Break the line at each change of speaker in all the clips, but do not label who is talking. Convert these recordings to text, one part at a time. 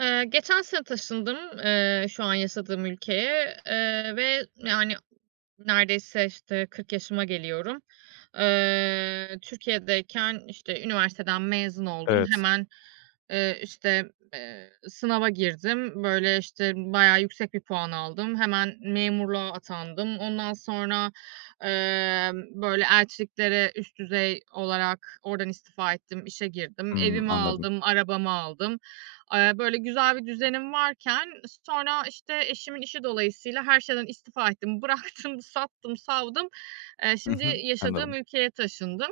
Geçen sene taşındım, şu an yaşadığım ülkeye, ve neredeyse, işte, 40 yaşıma geliyorum. Türkiye'deyken, işte, üniversiteden mezun oldum.
Evet.
Sınava girdim. Böyle, işte, bayağı yüksek bir puan aldım. Hemen memurluğa atandım. Ondan sonra, böyle, elçiliklere üst düzey olarak oradan istifa ettim, işe girdim.
Hımm,
Evimi
anladım.
aldım, arabamı aldım. Böyle güzel bir düzenim varken sonra, işte, eşimin işi dolayısıyla her şeyden istifa ettim. Bıraktım, sattım, savdum.
Hı
Şimdi
hı,
yaşadığım
anladım.
ülkeye taşındım.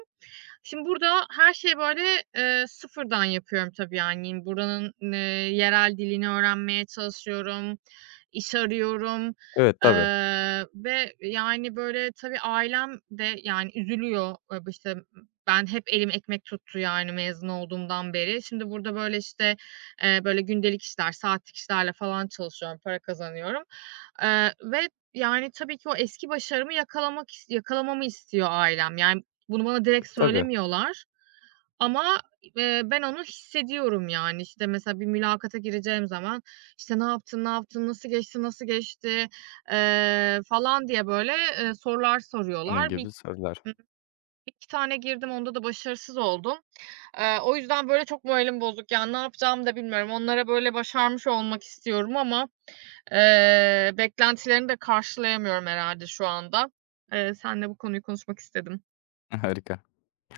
Şimdi burada her şeyi, böyle, sıfırdan yapıyorum tabii, yani, buranın, yerel dilini öğrenmeye çalışıyorum, iş arıyorum,
Evet, tabii,
ve, yani, böyle, tabii ailem de, yani, üzülüyor. B işte, ben hep elim ekmek tuttu, yani, mezun olduğumdan beri. Şimdi burada, böyle, işte, böyle, gündelik işler, saatlik işlerle falan çalışıyorum, para kazanıyorum, ve, yani, tabii ki o eski başarımı yakalamak is yakalamamı istiyor ailem. Yani, bunu bana direkt
tabii.
söylemiyorlar ama, ben onu hissediyorum, yani. İşte, mesela bir mülakata gireceğim zaman, işte, "Ne yaptın, ne yaptın, nasıl geçti, nasıl geçti?" Falan diye, böyle, sorular
Bunun
soruyorlar. Bir
gibi sorular.
ımm, 1-2 tane girdim, onda da başarısız oldum. O yüzden, böyle, çok moralim bozuk. Yani, ne yapacağımı da bilmiyorum. Onlara, böyle, başarmış olmak istiyorum ama, beklentilerini de karşılayamıyorum herhâlde şu anda. Seninle bu konuyu konuşmak istedim.
Harika.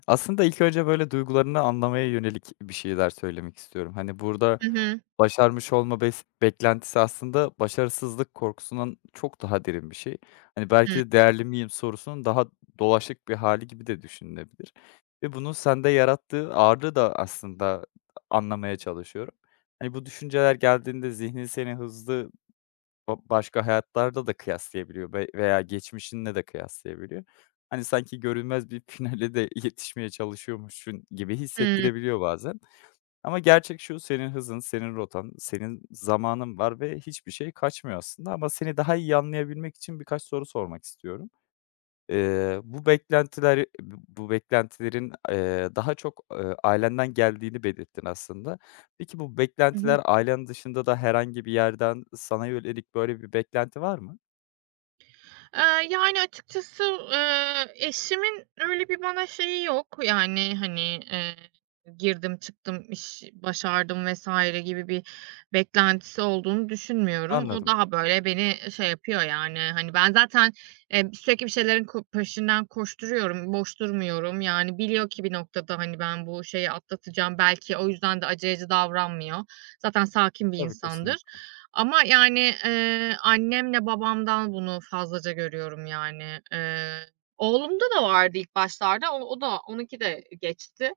Aslında ilk önce, böyle, duygularını anlamaya yönelik bir şeyler söylemek istiyorum. Hani, burada
Hı hı.
başarmış olma beklentisi aslında başarısızlık korkusundan çok daha derin bir şey. Hani,
Hı.
belki de değerli miyim sorusunun daha dolaşık bir hali gibi de düşünülebilir ve bunun sende yarattığı ağırlığı da aslında anlamaya çalışıyorum. Hani, bu düşünceler geldiğinde zihnin seni hızlı başka hayatlarda da kıyaslayabiliyor veya geçmişinle de kıyaslayabiliyor. Hani, sanki görünmez bir finale de yetişmeye çalışıyormuşsun gibi
Hıı.
hissettirebiliyor bazen. Ama gerçek şu, senin hızın, senin rotan, senin zamanın var ve hiçbir şey kaçmıyor aslında, ama seni daha iyi anlayabilmek için birkaç soru sormak istiyorum. Eee, bu beklentiler bu beklentilerin, daha çok, ailenden geldiğini belirttin aslında. Peki bu
Hı hı.
beklentiler ailen dışında da herhangi bir yerden sana yönelik böyle bir beklenti var mı?
Yani, açıkçası, eşimin öyle bir bana şeyi yok. Yani, hani, eee, girdim çıktım, iş başardım vesaire gibi bir beklentisi olduğunu düşünmüyorum. O
Anladım.
daha böyle beni şey yapıyor, yani, hani, ben zaten, sürekli bir şeylerin peşinden koşturuyorum, boş durmuyorum. Yani, biliyor ki bir noktada, hani, ben bu şeyi atlatacağım. Belki o yüzden de aceleci davranmıyor. Zaten sakin bir
Tabii,
insandır.
kesinlikle.
Ama, yani, annemle babamdan bunu fazlaca görüyorum, yani. Oğlumda da vardı ilk başlarda. O da onunki de geçti,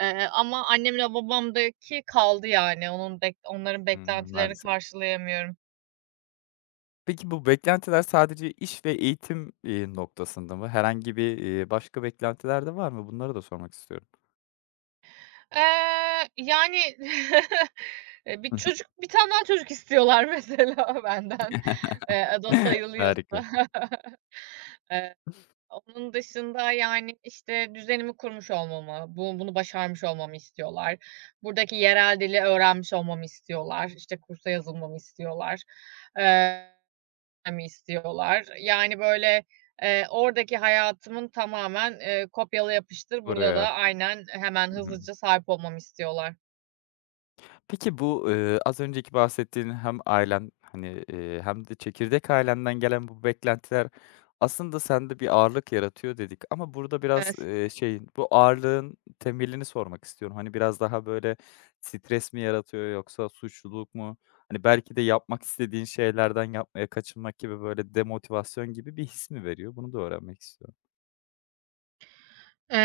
ama annemle babamdaki kaldı, yani. Onun bek Onların
Hımm,
beklentilerini
maalesef.
karşılayamıyorum.
Peki bu beklentiler sadece iş ve eğitim, noktasında mı? Herhangi bir, başka beklentiler de var mı? Bunları da sormak istiyorum.
Yani, bir çocuk, bir tane daha çocuk istiyorlar mesela benden. O da sayılıyorsa.
Harika.
Eee Onun dışında, yani, işte, düzenimi kurmuş olmamı, bunu başarmış olmamı istiyorlar. Buradaki yerel dili öğrenmiş olmamı istiyorlar. İşte, kursa yazılmamı istiyorlar. Eee, istiyorlar. Yani, böyle, oradaki hayatımın tamamen, kopyala yapıştır burada da
Buraya.
aynen hemen
Hı hı.
hızlıca sahip olmamı istiyorlar.
Peki bu, az önceki bahsettiğin hem ailen, hani, hem de çekirdek ailenden gelen bu beklentiler aslında sende bir ağırlık yaratıyor dedik, ama burada biraz, şeyin, bu ağırlığın temelini sormak istiyorum. Hani, biraz daha böyle stres mi yaratıyor yoksa suçluluk mu? Hani, belki de yapmak istediğin şeylerden yapmaya kaçınmak gibi böyle demotivasyon gibi bir his mi veriyor? Bunu da öğrenmek istiyorum.
Eee,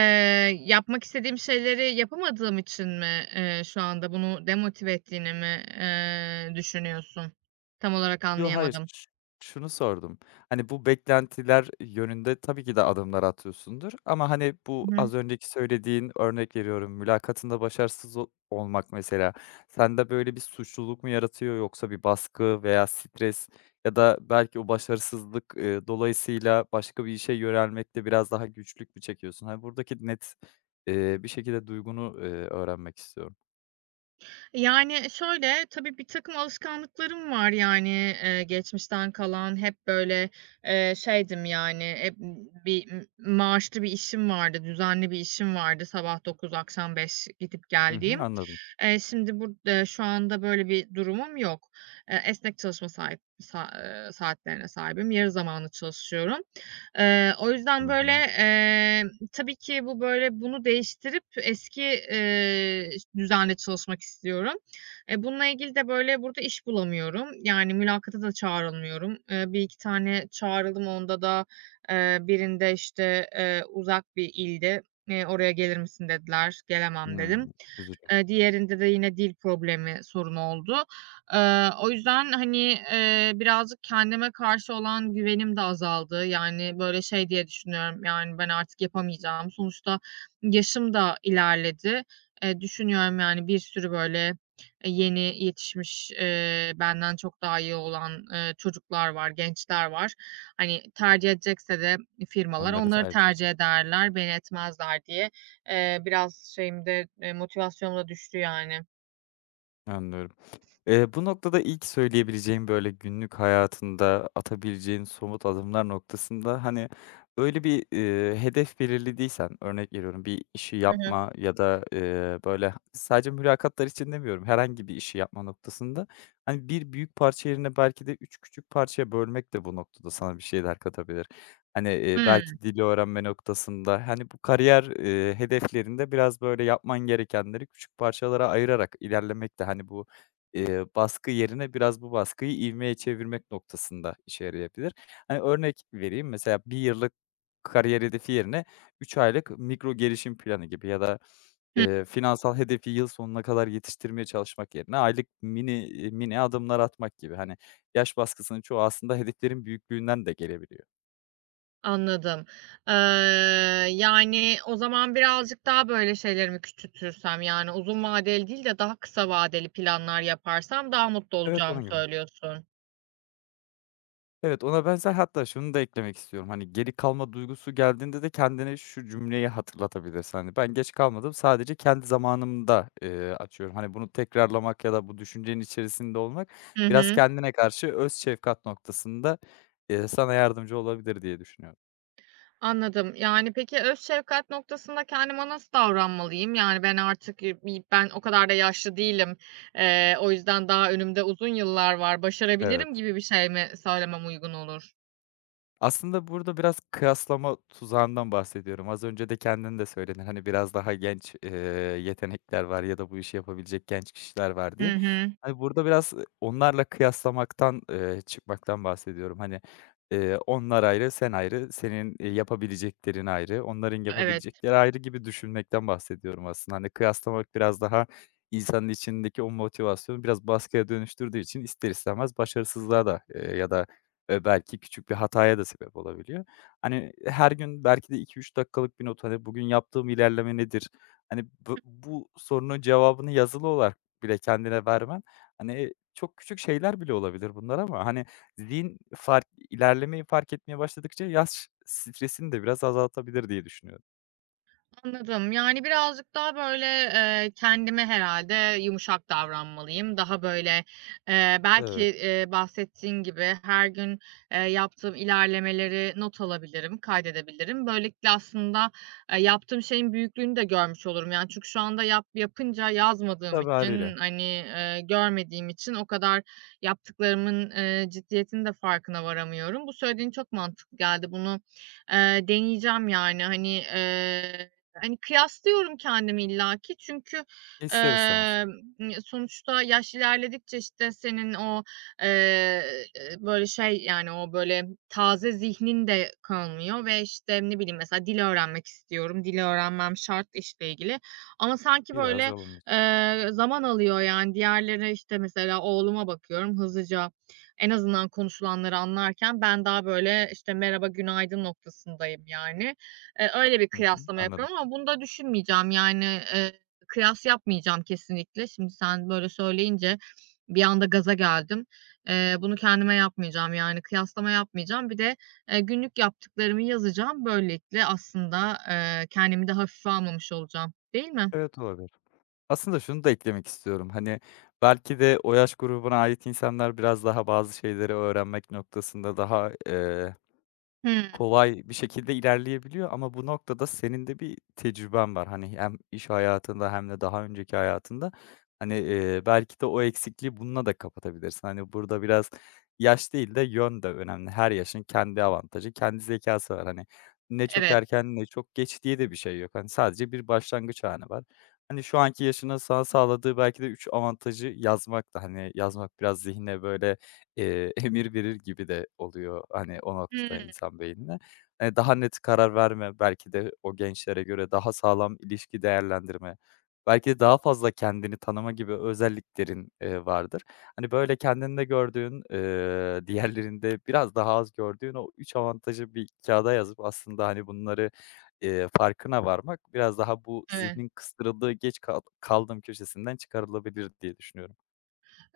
Yapmak istediğim şeyleri yapamadığım için mi, şu anda bunu demotive ettiğini mi, düşünüyorsun? Tam olarak
Yo, hayır.
anlayamadım.
Şunu sordum. Hani, bu beklentiler yönünde tabii ki de adımlar atıyorsundur, ama, hani, bu az önceki söylediğin, örnek veriyorum, mülakatında başarısız olmak mesela, sende böyle bir suçluluk mu yaratıyor yoksa bir baskı veya stres ya da belki o başarısızlık, dolayısıyla başka bir işe yönelmekte biraz daha güçlük mü çekiyorsun? Hani, buradaki net, bir şekilde duygunu, öğrenmek istiyorum.
Yani, şöyle, tabii bir takım alışkanlıklarım var, yani, geçmişten kalan. Hep, böyle, şeydim, yani, hep bir maaşlı bir işim vardı, düzenli bir işim vardı. Sabah dokuz akşam beş gidip
Hı hı,
geldiğim.
anladım.
Şimdi burada şu anda böyle bir durumum yok. Esnek çalışma sahip sa saatlerine sahibim. Yarı zamanlı çalışıyorum. O
Hı
yüzden, böyle,
hı.
tabii ki bu böyle bunu değiştirip eski, düzende çalışmak istiyorum. Bununla ilgili de böyle burada iş bulamıyorum. Yani mülakata da çağrılmıyorum. 1-2 tane çağrıldım. Onda da, birinde, işte, uzak bir ildi. "Oraya gelir misin?" dediler. Gelemem dedim.
Hımm, üzücü.
Diğerinde de yine dil problemi sorunu oldu. O yüzden, hani, birazcık kendime karşı olan güvenim de azaldı. Yani, böyle, şey diye düşünüyorum, yani, ben artık yapamayacağım. Sonuçta yaşım da ilerledi. Düşünüyorum, yani, bir sürü, böyle, yeni yetişmiş, benden çok daha iyi olan, çocuklar var, gençler var. Hani, tercih edecekse de firmalar
Onları
onları
tercih
tercih
ediyorum.
ederler, beni etmezler diye. Biraz şeyim de, motivasyonum da düştü yani.
Anlıyorum. Bu noktada ilk söyleyebileceğim, böyle, günlük hayatında atabileceğin somut adımlar noktasında, hani, öyle bir, hedef belirlediysen, örnek veriyorum, bir işi
Hı hı.
yapma ya da, böyle, sadece mülakatlar için demiyorum, herhangi bir işi yapma noktasında, hani, bir büyük parça yerine belki de 3 küçük parçaya bölmek de bu noktada sana bir şeyler katabilir. Hani,
Hımm.
belki dili öğrenme noktasında, hani, bu kariyer, hedeflerinde biraz, böyle, yapman gerekenleri küçük parçalara ayırarak ilerlemek de, hani, bu baskı yerine biraz bu baskıyı ivmeye çevirmek noktasında işe yarayabilir. Hani, örnek vereyim, mesela bir yıllık kariyer hedefi yerine 3 aylık mikro gelişim planı gibi ya da,
Hı,
finansal hedefi yıl sonuna kadar yetiştirmeye çalışmak yerine aylık mini adımlar atmak gibi. Hani, yaş baskısının çoğu aslında hedeflerin büyüklüğünden de gelebiliyor.
anladım. Eee, Yani, o zaman birazcık daha böyle şeylerimi küçültürsem, yani, uzun vadeli değil de daha kısa vadeli planlar yaparsam daha mutlu
Evet,
olacağımı
onun gibi.
söylüyorsun.
Evet, ona benzer, hatta şunu da eklemek istiyorum, hani, geri kalma duygusu geldiğinde de kendine şu cümleyi hatırlatabilirsin, hani, "Ben geç kalmadım, sadece kendi zamanımda, açıyorum." Hani, bunu tekrarlamak ya da bu düşüncenin içerisinde olmak
Hı
biraz
hı.
kendine karşı öz şefkat noktasında, sana yardımcı olabilir diye düşünüyorum.
Anladım. Yani, peki öz şefkat noktasında kendime nasıl davranmalıyım? Yani, ben artık, bi ben o kadar da yaşlı değilim. O yüzden daha önümde uzun yıllar var,
Evet.
başarabilirim gibi bir şey mi söylemem uygun olur?
Aslında burada biraz kıyaslama tuzağından bahsediyorum. Az önce de kendin de söyledin, hani, biraz daha genç, yetenekler var ya da bu işi yapabilecek genç kişiler var
Hı
diye.
hı.
Hani, burada biraz onlarla kıyaslamaktan, çıkmaktan bahsediyorum. Hani, onlar ayrı, sen ayrı, senin, yapabileceklerin ayrı, onların
Evet,
yapabilecekleri ayrı gibi düşünmekten bahsediyorum aslında. Hani, kıyaslamak biraz daha insanın içindeki o motivasyonu biraz baskıya dönüştürdüğü için ister istemez başarısızlığa da, ya da belki küçük bir hataya da sebep olabiliyor. Hani, her gün belki de 2-3 dakikalık bir not, hani, bugün yaptığım ilerleme nedir? Hani, bu sorunun cevabını yazılı olarak bile kendine vermen, hani, çok küçük şeyler bile olabilir bunlar, ama, hani, zihin ilerlemeyi fark etmeye başladıkça yaş stresini de biraz azaltabilir diye düşünüyorum.
anladım. Yani, birazcık daha, böyle, kendime herhalde yumuşak davranmalıyım. Daha, böyle, belki,
Evet.
bahsettiğin gibi her gün, yaptığım ilerlemeleri not alabilirim, kaydedebilirim. Böylelikle aslında, yaptığım şeyin büyüklüğünü de görmüş olurum. Yani, çünkü şu anda yapınca yazmadığım
Tabii hâliyle.
için, hani, görmediğim için o kadar yaptıklarımın, ciddiyetinin de farkına varamıyorum. Bu söylediğin çok mantıklı geldi. Bunu, deneyeceğim, yani. Hani, kıyaslıyorum kendimi illaki çünkü,
İster istemez.
emm, sonuçta yaş ilerledikçe, işte, senin o, eee, böyle, şey, yani, o, böyle, taze zihnin de kalmıyor ve, işte, ne bileyim, mesela dil öğrenmek istiyorum. Dil öğrenmem şart işle ilgili ama sanki,
Biraz
böyle,
olumlu.
zaman alıyor, yani. Diğerleri, işte, mesela oğluma bakıyorum hızlıca en azından konuşulanları anlarken ben daha, böyle, işte, merhaba, günaydın noktasındayım, yani. Öyle bir
Hı hı.
kıyaslama
Anladım.
yapıyorum ama bunu da düşünmeyeceğim. Yani, eee, kıyas yapmayacağım kesinlikle. Şimdi sen böyle söyleyince bir anda gaza geldim. Bunu kendime yapmayacağım, yani kıyaslama yapmayacağım. Bir de, günlük yaptıklarımı yazacağım. Böylelikle aslında, kendimi de hafife almamış olacağım, değil mi?
Evet, olabilir. Aslında şunu da eklemek istiyorum. Hani, belki de o yaş grubuna ait insanlar biraz daha bazı şeyleri öğrenmek noktasında daha
Hımm,
kolay bir şekilde ilerleyebiliyor, ama bu noktada senin de bir tecrüben var. Hani, hem iş hayatında hem de daha önceki hayatında, hani, belki de o eksikliği bununla da kapatabilirsin. Hani, burada biraz yaş değil de yön de önemli. Her yaşın kendi avantajı, kendi zekası var. Hani, ne çok
evet.
erken ne çok geç diye de bir şey yok. Hani, sadece bir başlangıç anı var. Hani, şu anki yaşının sana sağladığı belki de 3 avantajı yazmak da, hani, yazmak biraz zihne böyle emir verir gibi de oluyor, hani, o noktada
Hımm,
insan beynine. Daha net karar verme, belki de o gençlere göre daha sağlam ilişki değerlendirme, belki de daha fazla kendini tanıma gibi özelliklerin, vardır. Hani, böyle kendinde gördüğün, diğerlerinde biraz daha az gördüğün o 3 avantajı bir kağıda yazıp aslında, hani, bunları, farkına varmak biraz daha bu
evet.
zihnin kıstırıldığı geç kal kaldığım köşesinden çıkarılabilir diye düşünüyorum.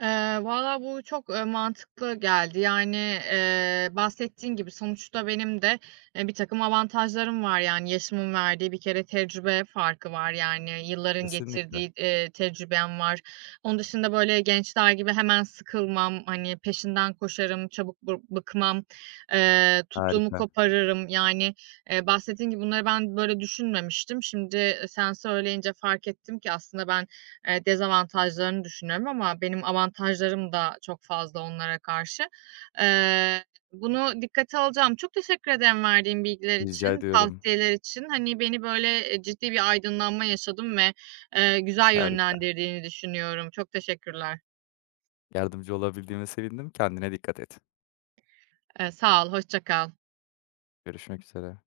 Eee, Valla bu çok, mantıklı geldi. Yani, bahsettiğin gibi sonuçta benim de, bir takım avantajlarım var. Yani yaşımın verdiği bir kere tecrübe farkı var. Yani yılların
Kesinlikle.
getirdiği, tecrübem var. Onun dışında böyle gençler gibi hemen sıkılmam, hani, peşinden koşarım, çabuk bıkmam, tuttuğumu
Harika.
koparırım. Yani, bahsettiğin gibi bunları ben böyle düşünmemiştim. Şimdi, sen söyleyince fark ettim ki aslında ben, dezavantajlarını düşünüyorum ama benim avantajlarım da çok fazla onlara karşı. Eee, Bunu dikkate alacağım. Çok teşekkür ederim verdiğin bilgiler
Rica
için,
ediyorum.
tavsiyeler için. Hani, beni, böyle, ciddi bir aydınlanma yaşadım ve, güzel
Harika.
yönlendirdiğini düşünüyorum. Çok teşekkürler.
Yardımcı olabildiğime sevindim. Kendine dikkat et.
Sağ ol, hoşça kal.
Görüşmek üzere.